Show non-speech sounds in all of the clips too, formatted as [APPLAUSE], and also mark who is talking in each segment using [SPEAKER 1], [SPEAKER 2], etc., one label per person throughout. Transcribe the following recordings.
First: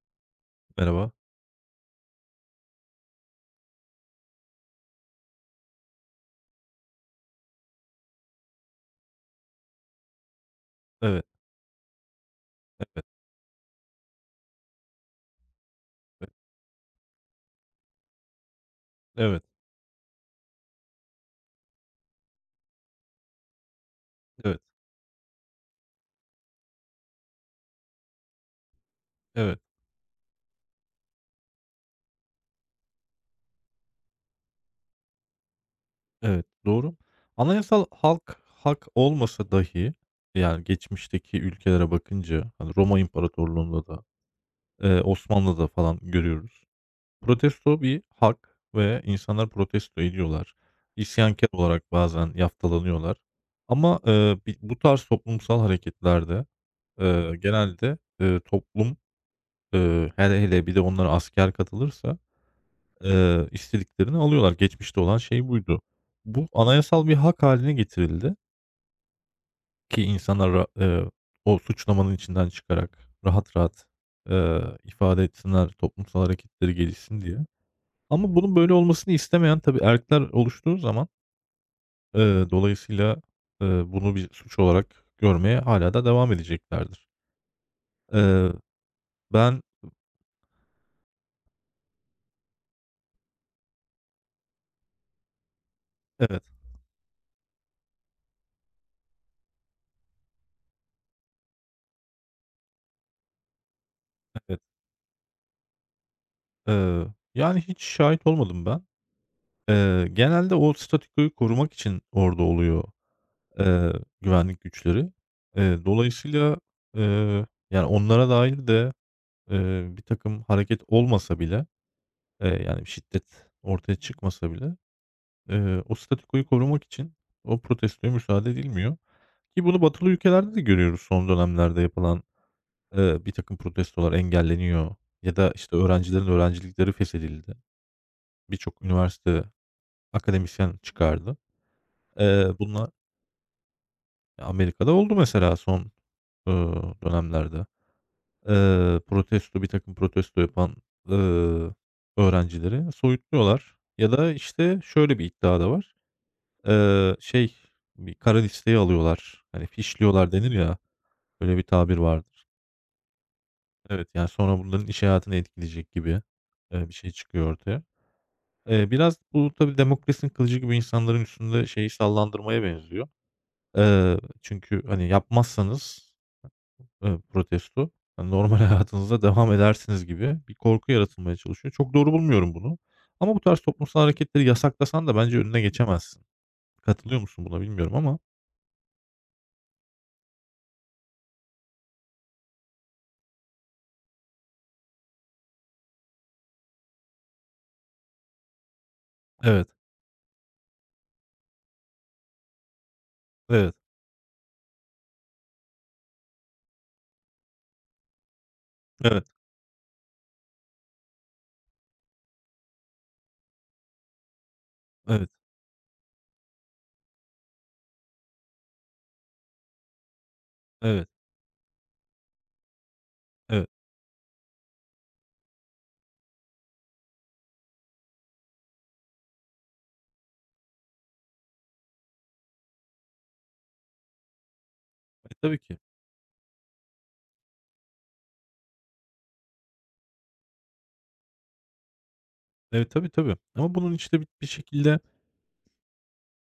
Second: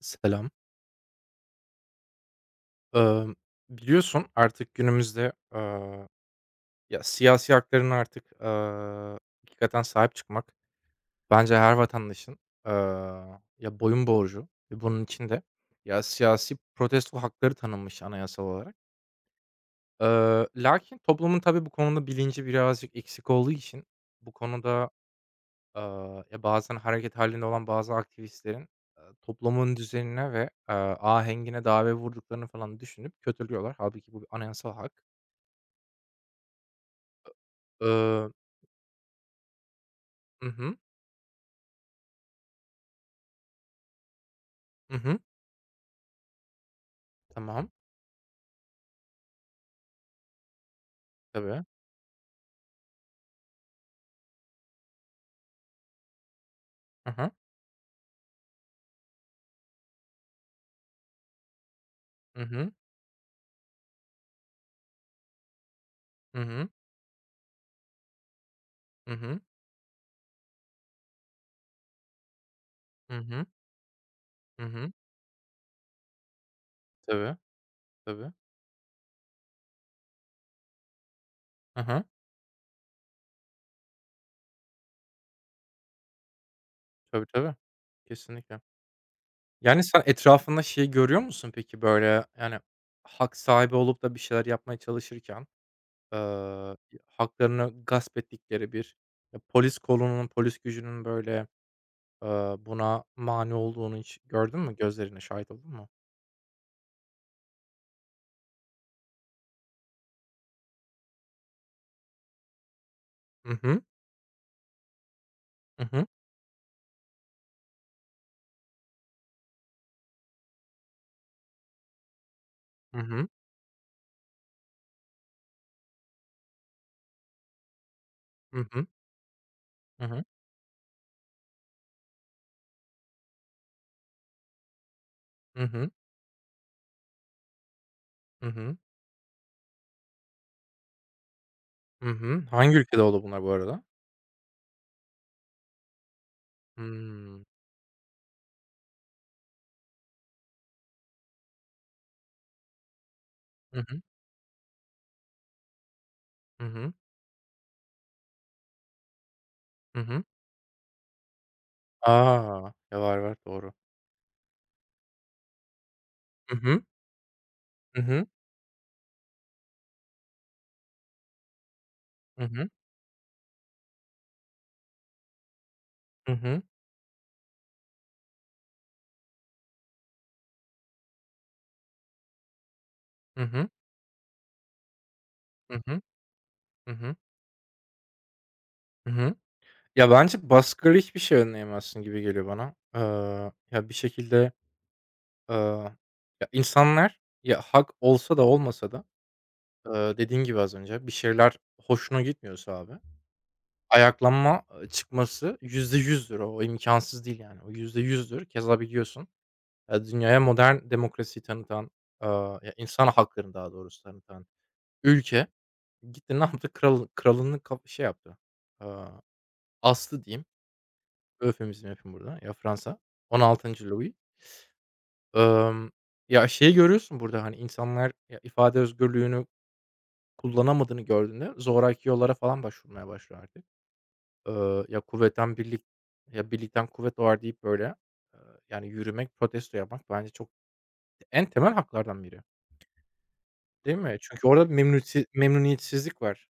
[SPEAKER 1] Selam.
[SPEAKER 2] Merhaba.
[SPEAKER 1] Emm, Biliyorsun artık günümüzde, siyasi haklarına artık, hakikaten sahip çıkmak
[SPEAKER 2] Evet,
[SPEAKER 1] bence her vatandaşın, boyun borcu ve bunun içinde
[SPEAKER 2] evet,
[SPEAKER 1] siyasi protesto hakları tanınmış anayasal olarak.
[SPEAKER 2] evet,
[SPEAKER 1] Lakin toplumun tabii bu konuda bilinci birazcık eksik olduğu için bu
[SPEAKER 2] evet,
[SPEAKER 1] konuda bazen hareket halinde olan bazı aktivistlerin,
[SPEAKER 2] evet,
[SPEAKER 1] toplumun düzenine ve, ahengine darbe vurduklarını falan düşünüp kötülüyorlar. Hâlbuki bu bir anayasal hak.
[SPEAKER 2] evet, doğru. Anayasal
[SPEAKER 1] Iıı
[SPEAKER 2] halk hak olmasa dahi,
[SPEAKER 1] Hı
[SPEAKER 2] yani,
[SPEAKER 1] hı.
[SPEAKER 2] geçmişteki ülkelere bakınca, hani, Roma İmparatorluğu'nda da,
[SPEAKER 1] Hı hı.
[SPEAKER 2] Osmanlı'da falan görüyoruz.
[SPEAKER 1] Tamam.
[SPEAKER 2] Protesto bir hak ve insanlar protesto ediyorlar. İsyankâr
[SPEAKER 1] Tabii.
[SPEAKER 2] olarak bazen yaftalanıyorlar ama, bi bu tarz toplumsal hareketlerde,
[SPEAKER 1] Hı hı.
[SPEAKER 2] genelde, toplum, hele hele bir de onlara asker katılırsa,
[SPEAKER 1] Hı hı.
[SPEAKER 2] istediklerini alıyorlar. Geçmişte olan şey buydu.
[SPEAKER 1] Hı
[SPEAKER 2] Bu
[SPEAKER 1] hı.
[SPEAKER 2] anayasal bir hak haline getirildi
[SPEAKER 1] Hı hı.
[SPEAKER 2] ki insanlar ra o suçlamanın içinden çıkarak
[SPEAKER 1] Hı hı.
[SPEAKER 2] rahat rahat,
[SPEAKER 1] Hı hı.
[SPEAKER 2] ifade etsinler, toplumsal hareketleri gelişsin
[SPEAKER 1] Tabii,
[SPEAKER 2] diye.
[SPEAKER 1] tabii.
[SPEAKER 2] Ama bunun böyle olmasını istemeyen tabii erkekler oluştuğu zaman,
[SPEAKER 1] Hı hı.
[SPEAKER 2] dolayısıyla, bunu bir suç olarak görmeye hala da devam edeceklerdir.
[SPEAKER 1] Tabii, tabii.
[SPEAKER 2] Eee,
[SPEAKER 1] Kesinlikle.
[SPEAKER 2] ben...
[SPEAKER 1] Yani, sen etrafında şey görüyor musun peki, böyle, yani, hak sahibi olup da bir şeyler yapmaya çalışırken?
[SPEAKER 2] Evet,
[SPEAKER 1] Eee, Haklarını gasp ettikleri bir polis kolunun, polis gücünün, böyle, buna mani olduğunu hiç gördün
[SPEAKER 2] evet.
[SPEAKER 1] mü? Gözlerine şahit oldun mu?
[SPEAKER 2] Eee, yani hiç şahit olmadım ben. Genelde o statükoyu korumak için orada oluyor
[SPEAKER 1] Hı hı.
[SPEAKER 2] Eee, güvenlik güçleri. Eee,
[SPEAKER 1] Hı hı.
[SPEAKER 2] dolayısıyla, yani, onlara dair de, birtakım hareket olmasa bile, yani,
[SPEAKER 1] Hı hı.
[SPEAKER 2] şiddet ortaya çıkmasa bile, o statükoyu korumak için o protestoya müsaade
[SPEAKER 1] Hı hı.
[SPEAKER 2] edilmiyor ki bunu
[SPEAKER 1] Hı
[SPEAKER 2] batılı
[SPEAKER 1] hı.
[SPEAKER 2] ülkelerde de görüyoruz. Son dönemlerde yapılan, birtakım protestolar engelleniyor ya da,
[SPEAKER 1] Hı
[SPEAKER 2] işte,
[SPEAKER 1] hı.
[SPEAKER 2] öğrencilerin öğrencilikleri feshedildi.
[SPEAKER 1] Hı hı.
[SPEAKER 2] Birçok üniversite akademisyen çıkardı.
[SPEAKER 1] Hı hı.
[SPEAKER 2] Eee,
[SPEAKER 1] Hangi
[SPEAKER 2] bunlar
[SPEAKER 1] ülkede oldu bunlar bu arada?
[SPEAKER 2] Amerika'da oldu mesela son,
[SPEAKER 1] Hımm.
[SPEAKER 2] dönemlerde. Protesto bir takım protesto yapan, ııı, öğrencileri soyutluyorlar
[SPEAKER 1] Hı hı.
[SPEAKER 2] ya da, işte, şöyle bir iddia da var.
[SPEAKER 1] Hı hı.
[SPEAKER 2] Şey, bir kara listeye alıyorlar. Hani,
[SPEAKER 1] Hı hı.
[SPEAKER 2] fişliyorlar denir ya, öyle bir tabir vardır.
[SPEAKER 1] A! Ya, var, var, doğru.
[SPEAKER 2] Evet, yani, sonra bunların iş hayatını etkileyecek gibi,
[SPEAKER 1] Hı hı.
[SPEAKER 2] bir şey çıkıyor ortaya.
[SPEAKER 1] Hı hı.
[SPEAKER 2] Biraz bu tabii demokrasinin kılıcı gibi insanların üstünde şeyi
[SPEAKER 1] Hı
[SPEAKER 2] sallandırmaya
[SPEAKER 1] hı.
[SPEAKER 2] benziyor. Çünkü, hani, yapmazsanız
[SPEAKER 1] Hı hı.
[SPEAKER 2] protesto, hani, normal [LAUGHS] hayatınıza devam edersiniz gibi bir korku yaratılmaya çalışıyor. Çok doğru bulmuyorum bunu ama bu
[SPEAKER 1] Hı
[SPEAKER 2] tarz
[SPEAKER 1] hı.
[SPEAKER 2] toplumsal hareketleri yasaklasan da bence önüne
[SPEAKER 1] Hı hı.
[SPEAKER 2] geçemezsin.
[SPEAKER 1] Hı hı.
[SPEAKER 2] Katılıyor musun buna bilmiyorum ama...
[SPEAKER 1] Hı hı. Ya, bence baskıyla hiçbir şey önleyemezsin gibi geliyor bana. Ya, bir şekilde Aaa, ya, insanlar, ya, hak olsa da olmasa da,
[SPEAKER 2] Evet,
[SPEAKER 1] dediğin gibi az önce bir şeyler hoşuna gitmiyorsa abi
[SPEAKER 2] evet,
[SPEAKER 1] ayaklanma, çıkması yüzde yüzdür. O imkansız değil, yani. O %100'dür. Keza
[SPEAKER 2] evet,
[SPEAKER 1] biliyorsun, dünyaya modern demokrasiyi tanıtan, ya, insan haklarını daha doğrusu tanıtan
[SPEAKER 2] evet,
[SPEAKER 1] ülke gitti [LAUGHS] ne yaptı? Kral kralını kap şey yaptı, aaa, astı diyeyim.
[SPEAKER 2] evet,
[SPEAKER 1] Eufemizm yapayım burada. Ya, Fransa. on
[SPEAKER 2] evet.
[SPEAKER 1] altıncı Louis. Emm, Ya, şeyi görüyorsun burada, hani, insanlar ya, ifade özgürlüğünü kullanamadığını gördüğünde zoraki yollara falan başvurmaya başlıyor artık. Ya,
[SPEAKER 2] E,
[SPEAKER 1] "Kuvvetten
[SPEAKER 2] tabii ki.
[SPEAKER 1] birlik, ya, birlikten kuvvet doğar." deyip, böyle, eee, yani, yürümek, protesto yapmak bence çok en temel haklardan biri,
[SPEAKER 2] Evet, tabii, tabii ama bunun,
[SPEAKER 1] değil mi?
[SPEAKER 2] işte, bir
[SPEAKER 1] Çünkü orada
[SPEAKER 2] şekilde...
[SPEAKER 1] memnuniyetsizlik var.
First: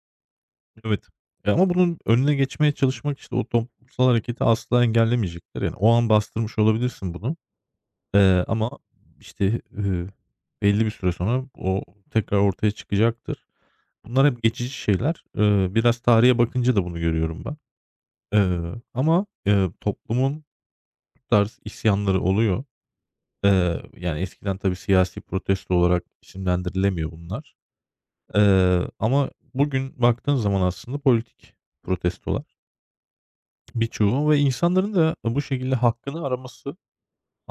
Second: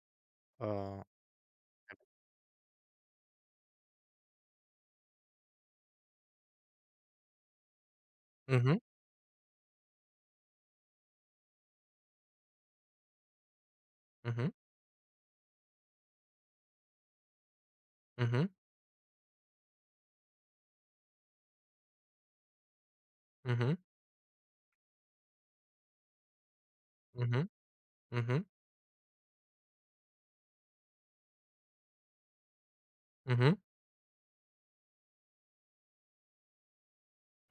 [SPEAKER 1] Aaa,
[SPEAKER 2] Evet. E, ama bunun önüne geçmeye çalışmak, işte, o toplumsal hareketi asla engellemeyecektir. Yani, o an bastırmış olabilirsin bunu,
[SPEAKER 1] hı
[SPEAKER 2] ama,
[SPEAKER 1] hı,
[SPEAKER 2] işte, belli bir süre sonra o tekrar ortaya çıkacaktır. Bunlar
[SPEAKER 1] hı
[SPEAKER 2] hep
[SPEAKER 1] hı,
[SPEAKER 2] geçici şeyler. Biraz tarihe bakınca da bunu görüyorum ben.
[SPEAKER 1] hı hı,
[SPEAKER 2] Ama, toplumun bu tarz isyanları oluyor.
[SPEAKER 1] hı hı,
[SPEAKER 2] Yani eskiden tabii siyasi protesto olarak isimlendirilemiyor
[SPEAKER 1] hı hı,
[SPEAKER 2] bunlar.
[SPEAKER 1] hı hı,
[SPEAKER 2] Ama bugün baktığın zaman aslında politik protestolar
[SPEAKER 1] hı hı,
[SPEAKER 2] birçoğu ve insanların da bu şekilde hakkını araması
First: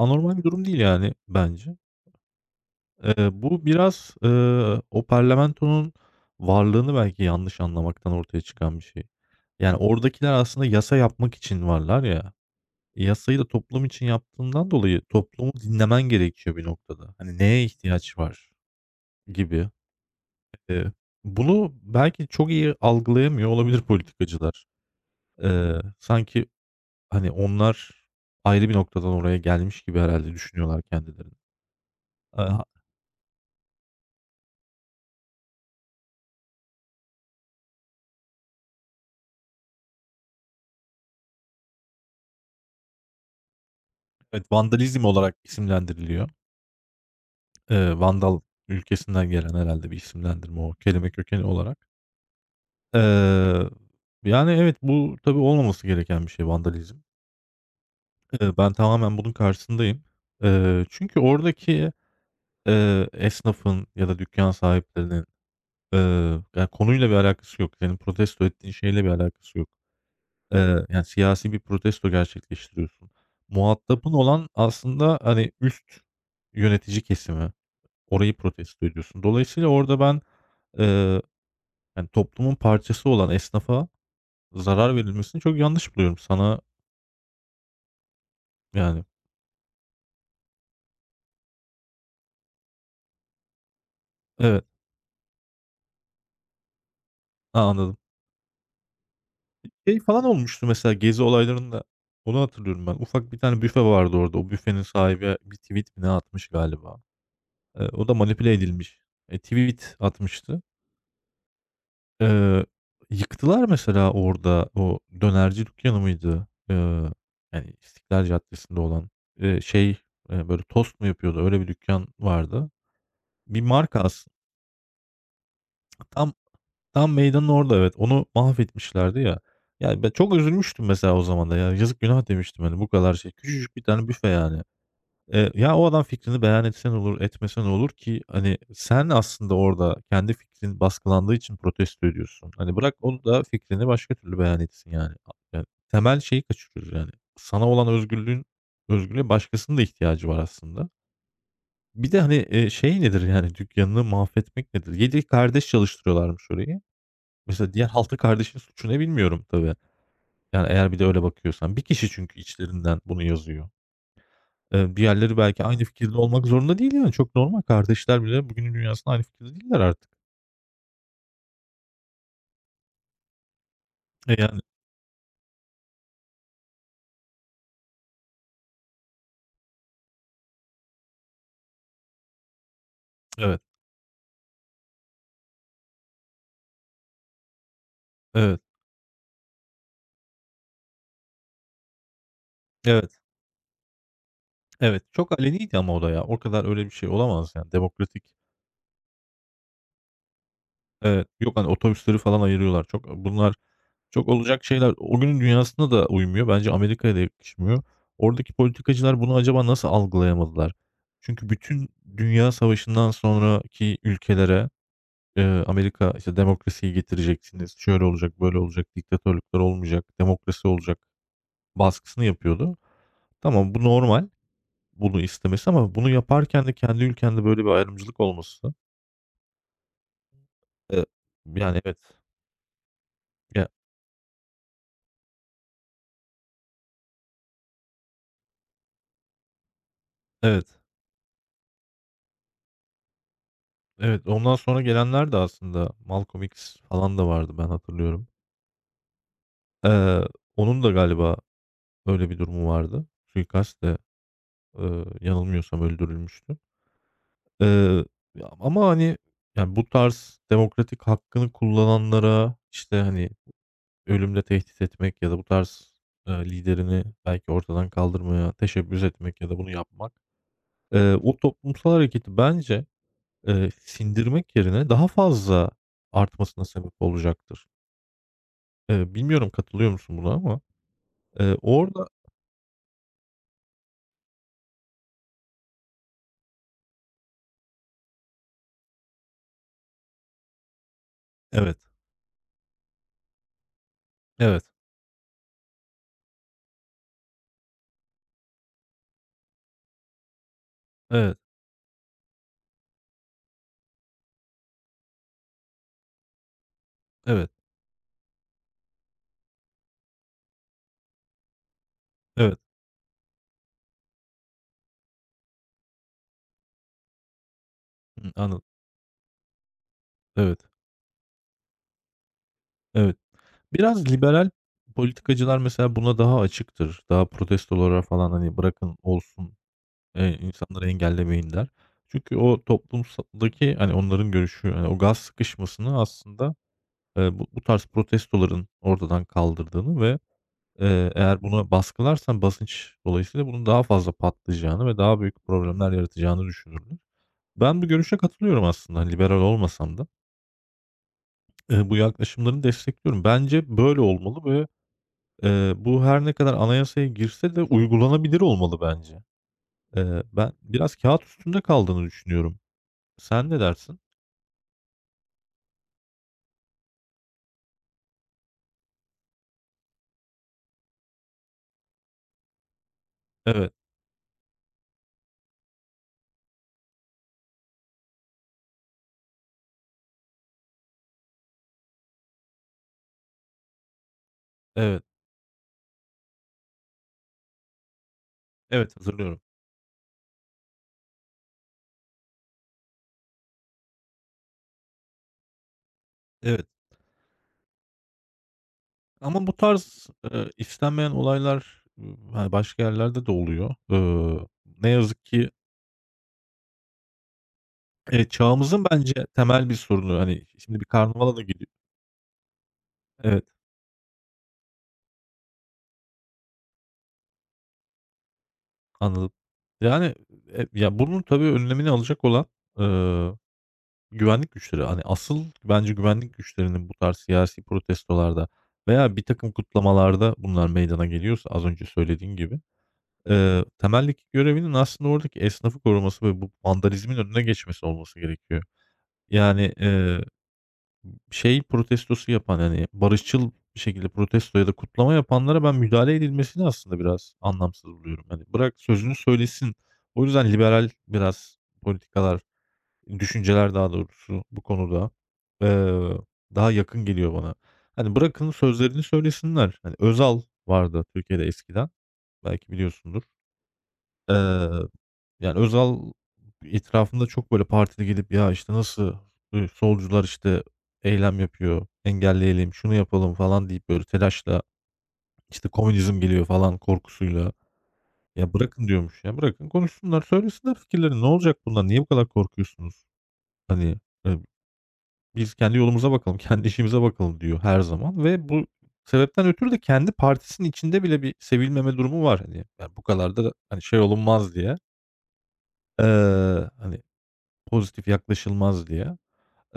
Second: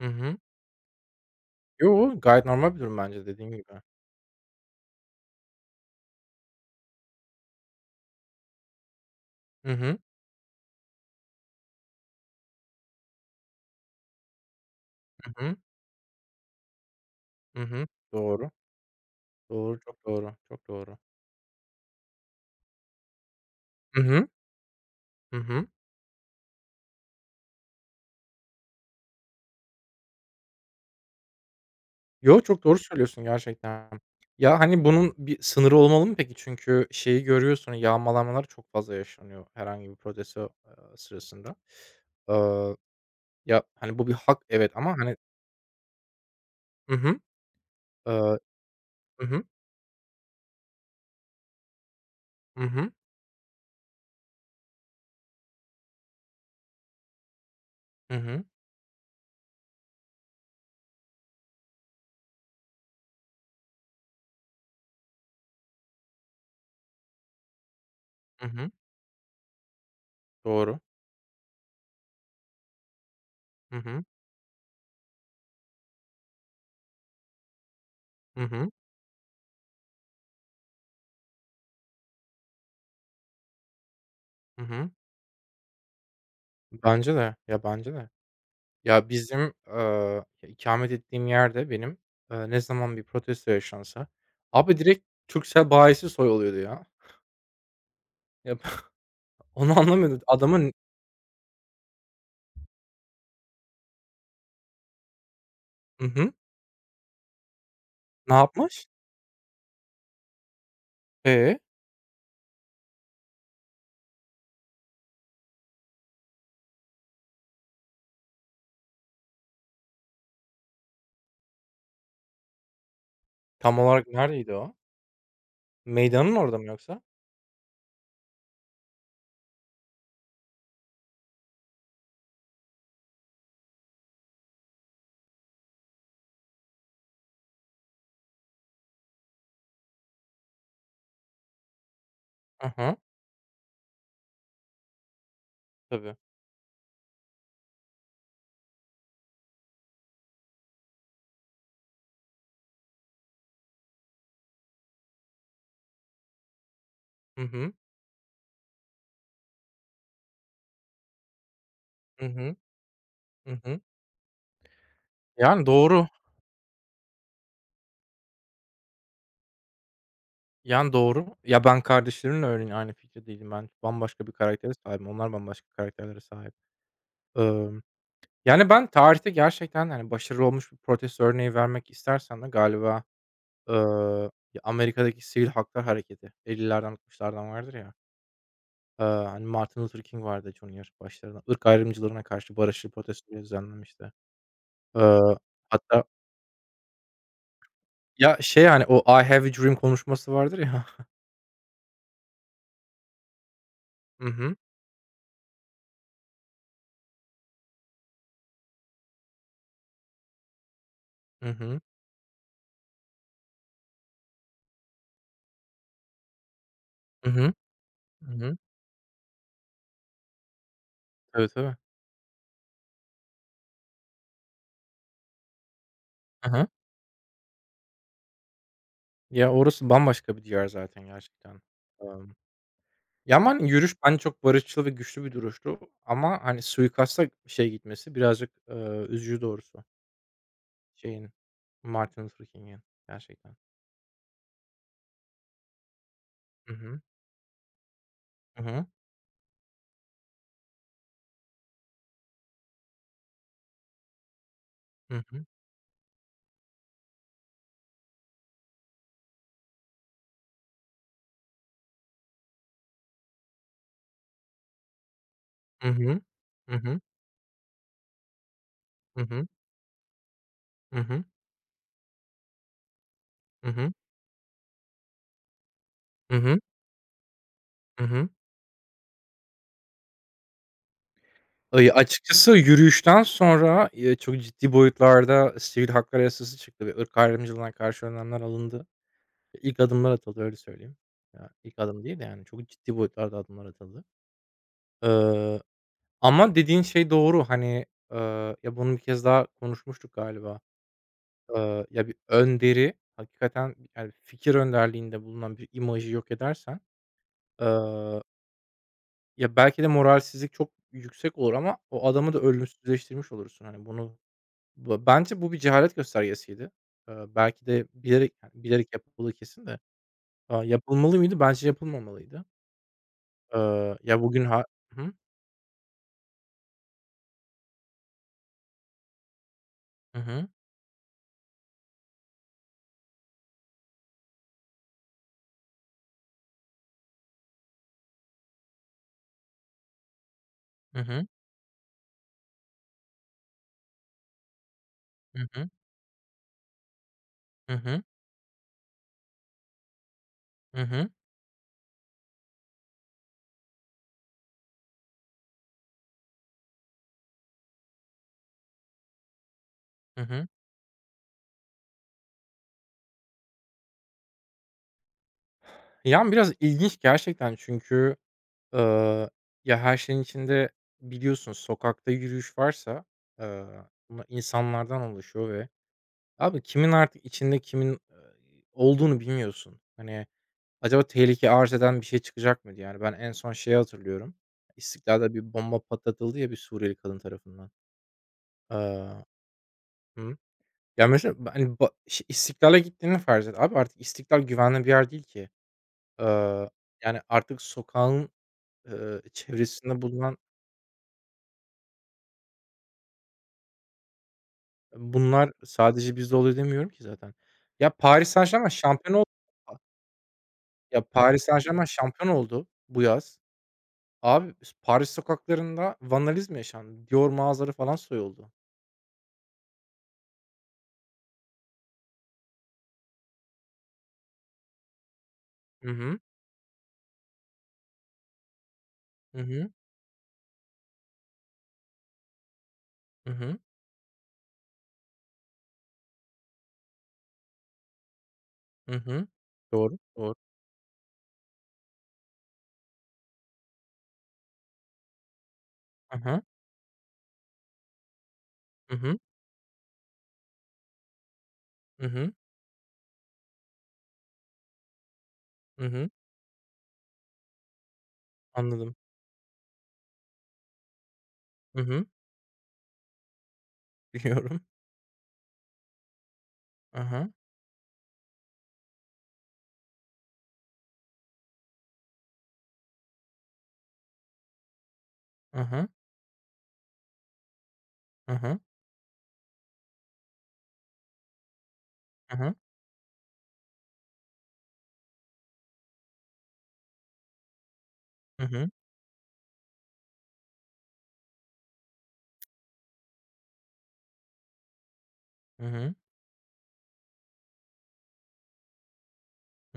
[SPEAKER 1] hı hı.
[SPEAKER 2] bir durum değil yani bence.
[SPEAKER 1] Yo, gayet normal bir durum bence
[SPEAKER 2] Eee,
[SPEAKER 1] dediğin gibi.
[SPEAKER 2] bu biraz, o parlamentonun varlığını belki yanlış anlamaktan ortaya çıkan bir şey.
[SPEAKER 1] Hı
[SPEAKER 2] Yani,
[SPEAKER 1] hı,
[SPEAKER 2] oradakiler aslında yasa yapmak için varlar ya. Yasayı da toplum için yaptığından dolayı
[SPEAKER 1] hı
[SPEAKER 2] toplumu
[SPEAKER 1] hı,
[SPEAKER 2] dinlemen gerekiyor bir noktada. Hani,
[SPEAKER 1] hı
[SPEAKER 2] neye
[SPEAKER 1] hı.
[SPEAKER 2] ihtiyaç var
[SPEAKER 1] Doğru,
[SPEAKER 2] gibi.
[SPEAKER 1] doğru, çok doğru, çok
[SPEAKER 2] Eee,
[SPEAKER 1] doğru.
[SPEAKER 2] bunu belki çok iyi algılayamıyor olabilir
[SPEAKER 1] Hı hı.
[SPEAKER 2] politikacılar.
[SPEAKER 1] Hı hı.
[SPEAKER 2] Sanki, hani, onlar ayrı bir noktadan oraya gelmiş gibi herhalde düşünüyorlar kendilerini.
[SPEAKER 1] Yo,
[SPEAKER 2] Eee,
[SPEAKER 1] çok doğru söylüyorsun gerçekten. Ya, hani, bunun bir sınırı olmalı mı peki? Çünkü şeyi görüyorsun, yağmalanmalar çok fazla yaşanıyor herhangi bir protesto, sırasında. Iıı, ya, hani, bu bir hak,
[SPEAKER 2] evet,
[SPEAKER 1] evet ama,
[SPEAKER 2] vandalizm
[SPEAKER 1] hani
[SPEAKER 2] olarak isimlendiriliyor.
[SPEAKER 1] Hı hı.
[SPEAKER 2] Eee,
[SPEAKER 1] Iıı,
[SPEAKER 2] Vandal
[SPEAKER 1] hı
[SPEAKER 2] ülkesinden
[SPEAKER 1] hı.
[SPEAKER 2] gelen herhâlde bir isimlendirme o kelime kökeni olarak.
[SPEAKER 1] Hı hı.
[SPEAKER 2] Eee, yani, evet, bu tabii olmaması gereken bir şey vandalizm.
[SPEAKER 1] Hı hı.
[SPEAKER 2] Ben tamamen bunun karşısındayım. Çünkü oradaki, esnafın ya da dükkân sahiplerinin, yani, konuyla bir alakası yok. Senin protesto
[SPEAKER 1] Hı hı.
[SPEAKER 2] ettiğin şeyle bir alakası yok.
[SPEAKER 1] Doğru.
[SPEAKER 2] Yani, siyasi bir protesto gerçekleştiriyorsun.
[SPEAKER 1] Hı hı.
[SPEAKER 2] Muhatabın olan aslında, hani, üst yönetici kesimi. Orayı
[SPEAKER 1] Hı hı.
[SPEAKER 2] protesto ediyorsun. Dolayısıyla orada ben, eee yani, toplumun parçası olan esnafa
[SPEAKER 1] Hı hı.
[SPEAKER 2] zarar verilmesini çok yanlış buluyorum. Sana,
[SPEAKER 1] Bence de. Ya, bence de.
[SPEAKER 2] yani...
[SPEAKER 1] Ya, bizim, ikamet ettiğim yerde benim, ne zaman bir protesto yaşansa,
[SPEAKER 2] Evet.
[SPEAKER 1] abi direkt Turkcell bayisi soyuluyordu ya.
[SPEAKER 2] Ha, anladım.
[SPEAKER 1] Ya, onu
[SPEAKER 2] Şey
[SPEAKER 1] anlamıyordum.
[SPEAKER 2] falan olmuştu
[SPEAKER 1] Adamın
[SPEAKER 2] mesela gezi olaylarında, onu hatırlıyorum ben. Ufak bir tane büfe vardı orada. O büfenin sahibi bir tweet mi
[SPEAKER 1] Hı
[SPEAKER 2] ne
[SPEAKER 1] hı.
[SPEAKER 2] atmış galiba. O da
[SPEAKER 1] Ne
[SPEAKER 2] manipüle
[SPEAKER 1] yapmış?
[SPEAKER 2] edilmiş. E, tweet atmıştı.
[SPEAKER 1] E,
[SPEAKER 2] Eee, yıktılar mesela orada o dönerci dükkanı mıydı? Yani İstiklal Caddesi'nde olan, eee, şey, böyle tost mu yapıyordu? Öyle bir dükkan vardı. Bir
[SPEAKER 1] tam
[SPEAKER 2] marka
[SPEAKER 1] olarak
[SPEAKER 2] aslında.
[SPEAKER 1] neredeydi o?
[SPEAKER 2] Tam
[SPEAKER 1] Meydanın orada mı yoksa?
[SPEAKER 2] Tam meydanın orada, evet. Onu mahvetmişlerdi ya. Yani ben çok üzülmüştüm mesela o zaman da ya. Yazık günah demiştim hani bu kadar şey. Küçücük bir tane büfe yani. Ya o adam fikrini beyan etse olur, etmesen olur ki? Hani sen aslında orada kendi fikrin baskılandığı için protesto ediyorsun.
[SPEAKER 1] Hı
[SPEAKER 2] Hani bırak
[SPEAKER 1] hı.
[SPEAKER 2] onu da fikrini başka türlü beyan etsin yani. Yani
[SPEAKER 1] Tabii.
[SPEAKER 2] temel şeyi kaçırıyoruz yani. Sana olan özgürlüğün özgürlüğe başkasının da ihtiyacı var aslında. Bir de hani, şey nedir yani dükkanını mahvetmek nedir? Yedi kardeş çalıştırıyorlarmış orayı.
[SPEAKER 1] Hı hı.
[SPEAKER 2] Mesela diğer halka kardeşin suçu ne bilmiyorum tabii. Yani eğer bir de öyle bakıyorsan. Bir kişi
[SPEAKER 1] Hı
[SPEAKER 2] çünkü
[SPEAKER 1] hı.
[SPEAKER 2] içlerinden bunu
[SPEAKER 1] Hı
[SPEAKER 2] yazıyor.
[SPEAKER 1] hı.
[SPEAKER 2] Diğerleri belki
[SPEAKER 1] Yani
[SPEAKER 2] aynı
[SPEAKER 1] doğru.
[SPEAKER 2] fikirde olmak zorunda değil yani. Çok normal. Kardeşler bile bugünün dünyasında aynı fikirde değiller artık.
[SPEAKER 1] Yani doğru. Ya, ben kardeşlerimle örneğin aynı fikirde değilim. Ben bambaşka bir
[SPEAKER 2] E, yani
[SPEAKER 1] karaktere sahibim. Onlar bambaşka karakterlere sahip. Imm, yani, ben tarihte gerçekten, hani, başarılı olmuş bir protesto örneği vermek istersen de galiba,
[SPEAKER 2] evet,
[SPEAKER 1] ya, Amerika'daki sivil haklar hareketi 50'lerden 60'lardan vardır ya.
[SPEAKER 2] evet,
[SPEAKER 1] Hani, Martin Luther King vardı hiç onun yaş başlarına, ırk ayrımcılığına karşı barışçıl
[SPEAKER 2] evet,
[SPEAKER 1] protestoları düzenlemişti.
[SPEAKER 2] evet.
[SPEAKER 1] Eee,
[SPEAKER 2] Çok aleniydi ama o
[SPEAKER 1] hatta
[SPEAKER 2] da ya. O kadar öyle bir şey olamaz yani. Demokratik...
[SPEAKER 1] ya, şey, hani, o "I Have a Dream" konuşması vardır ya. [LAUGHS]
[SPEAKER 2] Evet. Yok hani otobüsleri falan ayırıyorlar. Çok bunlar... Çok
[SPEAKER 1] Hı hı.
[SPEAKER 2] olacak şeyler o günün dünyasına da uymuyor. Bence Amerika'ya da yakışmıyor. Oradaki politikacılar bunu acaba nasıl algılayamadılar?
[SPEAKER 1] Hı
[SPEAKER 2] Çünkü
[SPEAKER 1] hı.
[SPEAKER 2] bütün dünya savaşından sonraki ülkelere, Amerika işte demokrasiyi
[SPEAKER 1] Hı hı.
[SPEAKER 2] getireceksiniz, şöyle
[SPEAKER 1] Hı
[SPEAKER 2] olacak,
[SPEAKER 1] hı.
[SPEAKER 2] böyle olacak, diktatörlükler olmayacak, demokrasi olacak
[SPEAKER 1] Tabii, tabii.
[SPEAKER 2] baskısını yapıyordu. Tamam bu normal bunu istemesi ama bunu
[SPEAKER 1] Hı
[SPEAKER 2] yaparken
[SPEAKER 1] hı.
[SPEAKER 2] de kendi ülkende böyle bir ayrımcılık olması,
[SPEAKER 1] Ya, orası bambaşka bir diyar
[SPEAKER 2] eee,
[SPEAKER 1] zaten gerçekten.
[SPEAKER 2] yani evet.
[SPEAKER 1] Emm, ya, ama,
[SPEAKER 2] Ya,
[SPEAKER 1] hani, yürüyüş bence çok barışçıl ve güçlü bir duruştu ama, hani, suikasta şey gitmesi birazcık, üzücü doğrusu
[SPEAKER 2] evet.
[SPEAKER 1] şeyin, Martin Luther King'in gerçekten.
[SPEAKER 2] Evet, ondan sonra gelenler de aslında Malcolm
[SPEAKER 1] Hı
[SPEAKER 2] X
[SPEAKER 1] hı.
[SPEAKER 2] falan da vardı ben hatırlıyorum.
[SPEAKER 1] Hı hı.
[SPEAKER 2] Eee, onun da galiba öyle bir durumu vardı. Suikastle,
[SPEAKER 1] Hı hı.
[SPEAKER 2] yanılmıyorsam öldürülmüştü. Eee, ya ama, hani, yani, bu tarz demokratik hakkını kullananlara, işte, hani, ölümle tehdit etmek ya da bu
[SPEAKER 1] Hı
[SPEAKER 2] tarz,
[SPEAKER 1] hı. Hı hı.
[SPEAKER 2] liderini belki ortadan kaldırmaya teşebbüs
[SPEAKER 1] Hı
[SPEAKER 2] etmek
[SPEAKER 1] hı.
[SPEAKER 2] ya da bunu yapmak,
[SPEAKER 1] Hı hı.
[SPEAKER 2] o toplumsal hareketi bence,
[SPEAKER 1] Hı hı.
[SPEAKER 2] sindirmek yerine daha fazla
[SPEAKER 1] Hı hı.
[SPEAKER 2] artmasına sebep olacaktır.
[SPEAKER 1] Hı hı.
[SPEAKER 2] Bilmiyorum katılıyor musun buna ama, orada...
[SPEAKER 1] Açıkçası yürüyüşten sonra, çok ciddi boyutlarda sivil haklar yasası çıktı ve ırk ayrımcılığına karşı önlemler alındı. İlk adımlar atıldı, öyle söyleyeyim. Ya,
[SPEAKER 2] Evet,
[SPEAKER 1] ilk adım değil de yani çok ciddi boyutlarda adımlar atıldı.
[SPEAKER 2] evet,
[SPEAKER 1] Iıı, ama dediğin şey doğru. Hani, ya, bunu bir kez daha konuşmuştuk galiba.
[SPEAKER 2] evet,
[SPEAKER 1] Ya, bir önderi hakikaten, yani, fikir önderliğinde bulunan bir imajı yok edersen,
[SPEAKER 2] evet,
[SPEAKER 1] ııı Ya, belki de moralsizlik çok yüksek olur ama o adamı da
[SPEAKER 2] evet.
[SPEAKER 1] ölümsüzleştirmiş olursun. Hani, bunu bence bu bir cehalet göstergesiydi. Belki de
[SPEAKER 2] Hımm,
[SPEAKER 1] bilerek, yani,
[SPEAKER 2] anladım.
[SPEAKER 1] bilerek yapıldığı kesin de,
[SPEAKER 2] Evet,
[SPEAKER 1] yapılmalı mıydı? Bence yapılmamalıydı.
[SPEAKER 2] evet. Biraz
[SPEAKER 1] Ya, bugün
[SPEAKER 2] liberal
[SPEAKER 1] ha Hı hı.
[SPEAKER 2] politikacılar mesela buna daha açıktır. Daha protestolara falan, hani, "Bırakın olsun,
[SPEAKER 1] Hı hı.
[SPEAKER 2] insanları engellemeyin." der. Çünkü o toplumdaki, hani, onların görüşü, hani, o gaz sıkışmasını aslında, bu tarz protestoların ortadan kaldırdığını ve,
[SPEAKER 1] Hı hı.
[SPEAKER 2] eğer buna baskılarsan basınç dolayısıyla bunun daha fazla patlayacağını ve daha
[SPEAKER 1] Hı
[SPEAKER 2] büyük
[SPEAKER 1] hı.
[SPEAKER 2] problemler yaratacağını düşünürler.
[SPEAKER 1] Hı
[SPEAKER 2] Ben bu
[SPEAKER 1] hı.
[SPEAKER 2] görüşe katılıyorum aslında, hani, liberal olmasam da. Bu yaklaşımlarını destekliyorum. Bence böyle olmalı ve, bu her ne kadar anayasaya girse de uygulanabilir olmalı bence. Ben biraz kağıt üstünde kaldığını düşünüyorum. Sen ne dersin?
[SPEAKER 1] Yani, biraz ilginç gerçekten çünkü, eee, ya, her şeyin içinde biliyorsun sokakta yürüyüş varsa, eee,
[SPEAKER 2] Evet,
[SPEAKER 1] bunlar insanlardan oluşuyor ve abi kimin artık içinde kimin, olduğunu bilmiyorsun. Hani, acaba tehlike arz eden bir şey çıkacak mıydı? Yani, ben en son şeyi hatırlıyorum.
[SPEAKER 2] evet,
[SPEAKER 1] İstiklal'de bir bomba patlatıldı ya bir Suriyeli kadın tarafından.
[SPEAKER 2] evet,
[SPEAKER 1] Aaa
[SPEAKER 2] hatırlıyorum.
[SPEAKER 1] Hı. Ya, mesela, hani, ba şi İstiklal'e gittiğini farz et. Abi artık İstiklal güvenli bir yer değil ki.
[SPEAKER 2] Evet
[SPEAKER 1] Eee, yani, artık sokağın,
[SPEAKER 2] ama bu
[SPEAKER 1] çevresinde
[SPEAKER 2] tarz,
[SPEAKER 1] bulunan
[SPEAKER 2] istenmeyen olaylar, hani, başka yerlerde de oluyor. Ne yazık ki,
[SPEAKER 1] bunlar sadece bizde oluyor demiyorum ki zaten. Ya, Paris Saint-Germain
[SPEAKER 2] çağımızın
[SPEAKER 1] şampiyon
[SPEAKER 2] bence
[SPEAKER 1] oldu.
[SPEAKER 2] temel bir sorunu. Hani, şimdi bir
[SPEAKER 1] Ya,
[SPEAKER 2] karnavala da
[SPEAKER 1] Paris
[SPEAKER 2] gidi...
[SPEAKER 1] Saint-Germain şampiyon oldu bu yaz.
[SPEAKER 2] Evet.
[SPEAKER 1] Abi, Paris sokaklarında vandalizm yaşandı. Dior mağazaları falan soyuldu.
[SPEAKER 2] Anladım. Yani, bunun tabii önlemini alacak olan, ııı, güvenlik güçleri. Hani, asıl
[SPEAKER 1] Hı
[SPEAKER 2] bence
[SPEAKER 1] hı.
[SPEAKER 2] güvenlik güçlerinin bu tarz siyasi protestolarda veya bir
[SPEAKER 1] Hı
[SPEAKER 2] takım
[SPEAKER 1] hı.
[SPEAKER 2] kutlamalarda bunlar meydana geliyorsa az önce söylediğin gibi,
[SPEAKER 1] Hı hı.
[SPEAKER 2] temeldeki görevinin aslında oradaki esnafı koruması ve bu vandalizmin önüne geçmesi olması gerekiyor.
[SPEAKER 1] Hı hı.
[SPEAKER 2] Yani,
[SPEAKER 1] Doğru, doğru.
[SPEAKER 2] şey protestosu yapan, hani, barışçıl bir şekilde protesto ya da kutlama yapanlara ben müdahale
[SPEAKER 1] Hı hı.
[SPEAKER 2] edilmesini aslında biraz anlamsız buluyorum. Hani, bırak
[SPEAKER 1] Hı
[SPEAKER 2] sözünü
[SPEAKER 1] hı.
[SPEAKER 2] söylesin. O yüzden liberal biraz
[SPEAKER 1] Hı hı.
[SPEAKER 2] politikalar, düşünceler daha doğrusu bu konuda,
[SPEAKER 1] Hı
[SPEAKER 2] eee,
[SPEAKER 1] hı.
[SPEAKER 2] daha yakın geliyor bana. Hani, bırakın
[SPEAKER 1] Anladım.
[SPEAKER 2] sözlerini söylesinler. Hani, Özal vardı Türkiye'de
[SPEAKER 1] Hı
[SPEAKER 2] eskiden,
[SPEAKER 1] hı.
[SPEAKER 2] belki biliyorsundur.
[SPEAKER 1] [LAUGHS] Biliyorum.
[SPEAKER 2] Eee, yani Özal
[SPEAKER 1] Hı
[SPEAKER 2] etrafında
[SPEAKER 1] hı.
[SPEAKER 2] çok böyle partide gidip ya, işte, nasıl, solcular, işte, eylem yapıyor, engelleyelim, şunu yapalım falan deyip böyle telaşla,
[SPEAKER 1] Hı
[SPEAKER 2] işte,
[SPEAKER 1] hı.
[SPEAKER 2] komünizm geliyor falan korkusuyla.
[SPEAKER 1] Hı
[SPEAKER 2] Ya,
[SPEAKER 1] hı.
[SPEAKER 2] bırakın diyormuş ya, bırakın konuşsunlar, söylesinler fikirlerini. Ne olacak bundan? Niye bu kadar
[SPEAKER 1] Hı hı.
[SPEAKER 2] korkuyorsunuz? Hani, eee, biz kendi yolumuza bakalım, [LAUGHS] kendi işimize bakalım diyor her zaman
[SPEAKER 1] Hı
[SPEAKER 2] ve bu
[SPEAKER 1] hı.
[SPEAKER 2] sebepten ötürü de kendi partisinin içinde bile bir sevilmeme durumu var. Hani, ya, bu kadar da, hani, şey olunmaz diye.
[SPEAKER 1] Hı hı.
[SPEAKER 2] Hani, pozitif yaklaşılmaz diye.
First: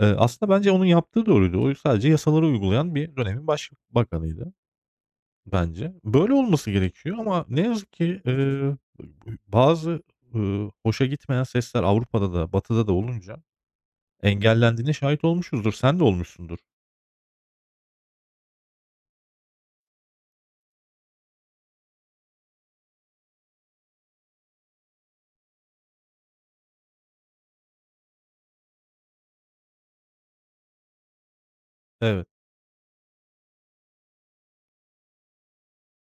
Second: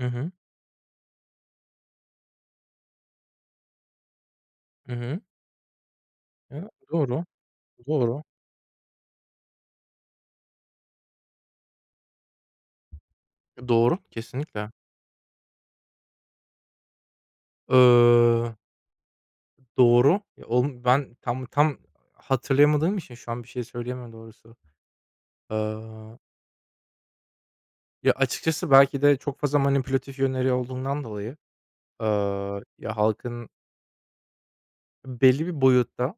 [SPEAKER 1] Hı hı.
[SPEAKER 2] aslında bence onun yaptığı doğruydu. O sadece yasaları uygulayan bir dönemin başbakanıydı
[SPEAKER 1] Hı hı.
[SPEAKER 2] bence. Böyle
[SPEAKER 1] Ya,
[SPEAKER 2] olması gerekiyor
[SPEAKER 1] doğru,
[SPEAKER 2] ama ne yazık ki,
[SPEAKER 1] doğru.
[SPEAKER 2] bazı, hoşa gitmeyen sesler Avrupa'da da Batı'da da olunca
[SPEAKER 1] Doğru, kesinlikle.
[SPEAKER 2] engellendiğine şahit olmuşuzdur. Sen de olmuşsundur.
[SPEAKER 1] Iıı, doğru. Ya, oğlum ben tam hatırlayamadığım için şu an bir şey söyleyemem doğrusu. Iıı Ya, açıkçası belki de çok fazla manipülatif yönleri olduğundan dolayı,
[SPEAKER 2] Evet,
[SPEAKER 1] ya, halkın belli bir boyutta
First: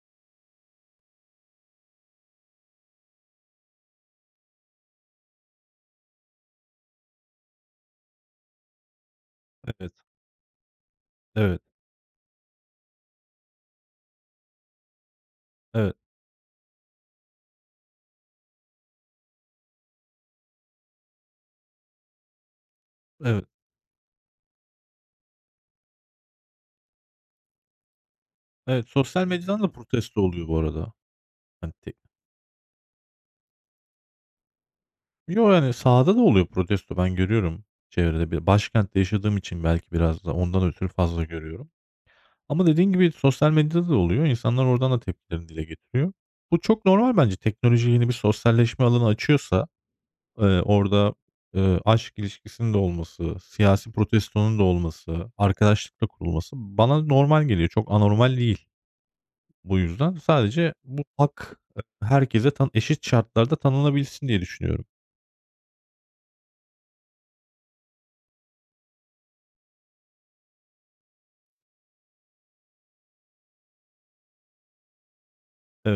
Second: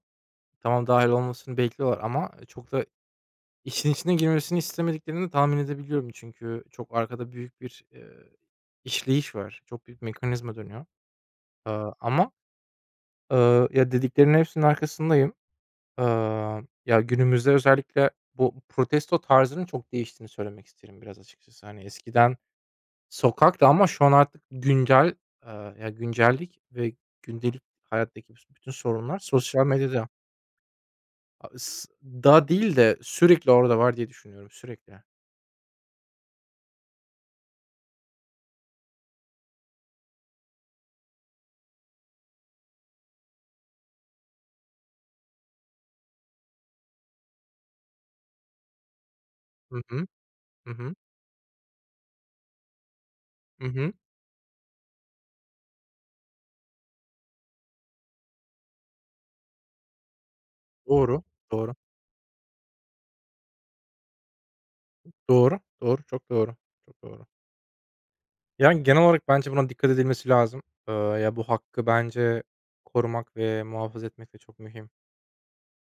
[SPEAKER 1] tamam, dahil olmasını bekliyorlar ama çok da işin içine girmesini istemediklerini de tahmin edebiliyorum. Çünkü çok arkada büyük bir, işleyiş var. Çok
[SPEAKER 2] evet,
[SPEAKER 1] büyük mekanizma dönüyor.
[SPEAKER 2] evet,
[SPEAKER 1] Ama, ya, dediklerinin hepsinin arkasındayım.
[SPEAKER 2] evet,
[SPEAKER 1] Ya, günümüzde özellikle bu protesto tarzının çok değiştiğini söylemek isterim biraz açıkçası. Hani, eskiden
[SPEAKER 2] evet,
[SPEAKER 1] sokakta ama şu an artık güncel, eee, ya, güncellik ve gündelik hayattaki bütün
[SPEAKER 2] evet.
[SPEAKER 1] sorunlar
[SPEAKER 2] Sosyal medyadan
[SPEAKER 1] sosyal
[SPEAKER 2] da
[SPEAKER 1] medyada.
[SPEAKER 2] protesto oluyor bu arada.
[SPEAKER 1] A
[SPEAKER 2] Hani
[SPEAKER 1] s
[SPEAKER 2] te...
[SPEAKER 1] da değil de sürekli orada var diye düşünüyorum, sürekli.
[SPEAKER 2] Yo, yani sahada da oluyor protesto. Ben görüyorum çevrede. Bir başkentte yaşadığım için belki biraz da ondan ötürü fazla görüyorum. Ama dediğin gibi sosyal medyada da oluyor. İnsanlar oradan da tepkilerini dile getiriyor. Bu çok normal bence. Teknoloji yeni bir sosyalleşme alanı açıyorsa,
[SPEAKER 1] Hı hı. Hı hı.
[SPEAKER 2] orada, aşk ilişkisinin de olması,
[SPEAKER 1] Hı
[SPEAKER 2] siyasi
[SPEAKER 1] hı.
[SPEAKER 2] protestonun da olması, arkadaşlıkla kurulması bana normal geliyor. Çok anormal değil. Bu yüzden sadece bu
[SPEAKER 1] Doğru,
[SPEAKER 2] hak,
[SPEAKER 1] doğru,
[SPEAKER 2] herkese eşit şartlarda tanınabilsin diye düşünüyorum.
[SPEAKER 1] doğru, doğru, çok doğru, çok doğru. Yani, genel olarak bence buna dikkat edilmesi lazım. Ya, bu hakkı bence korumak ve muhafaza etmek de çok mühim.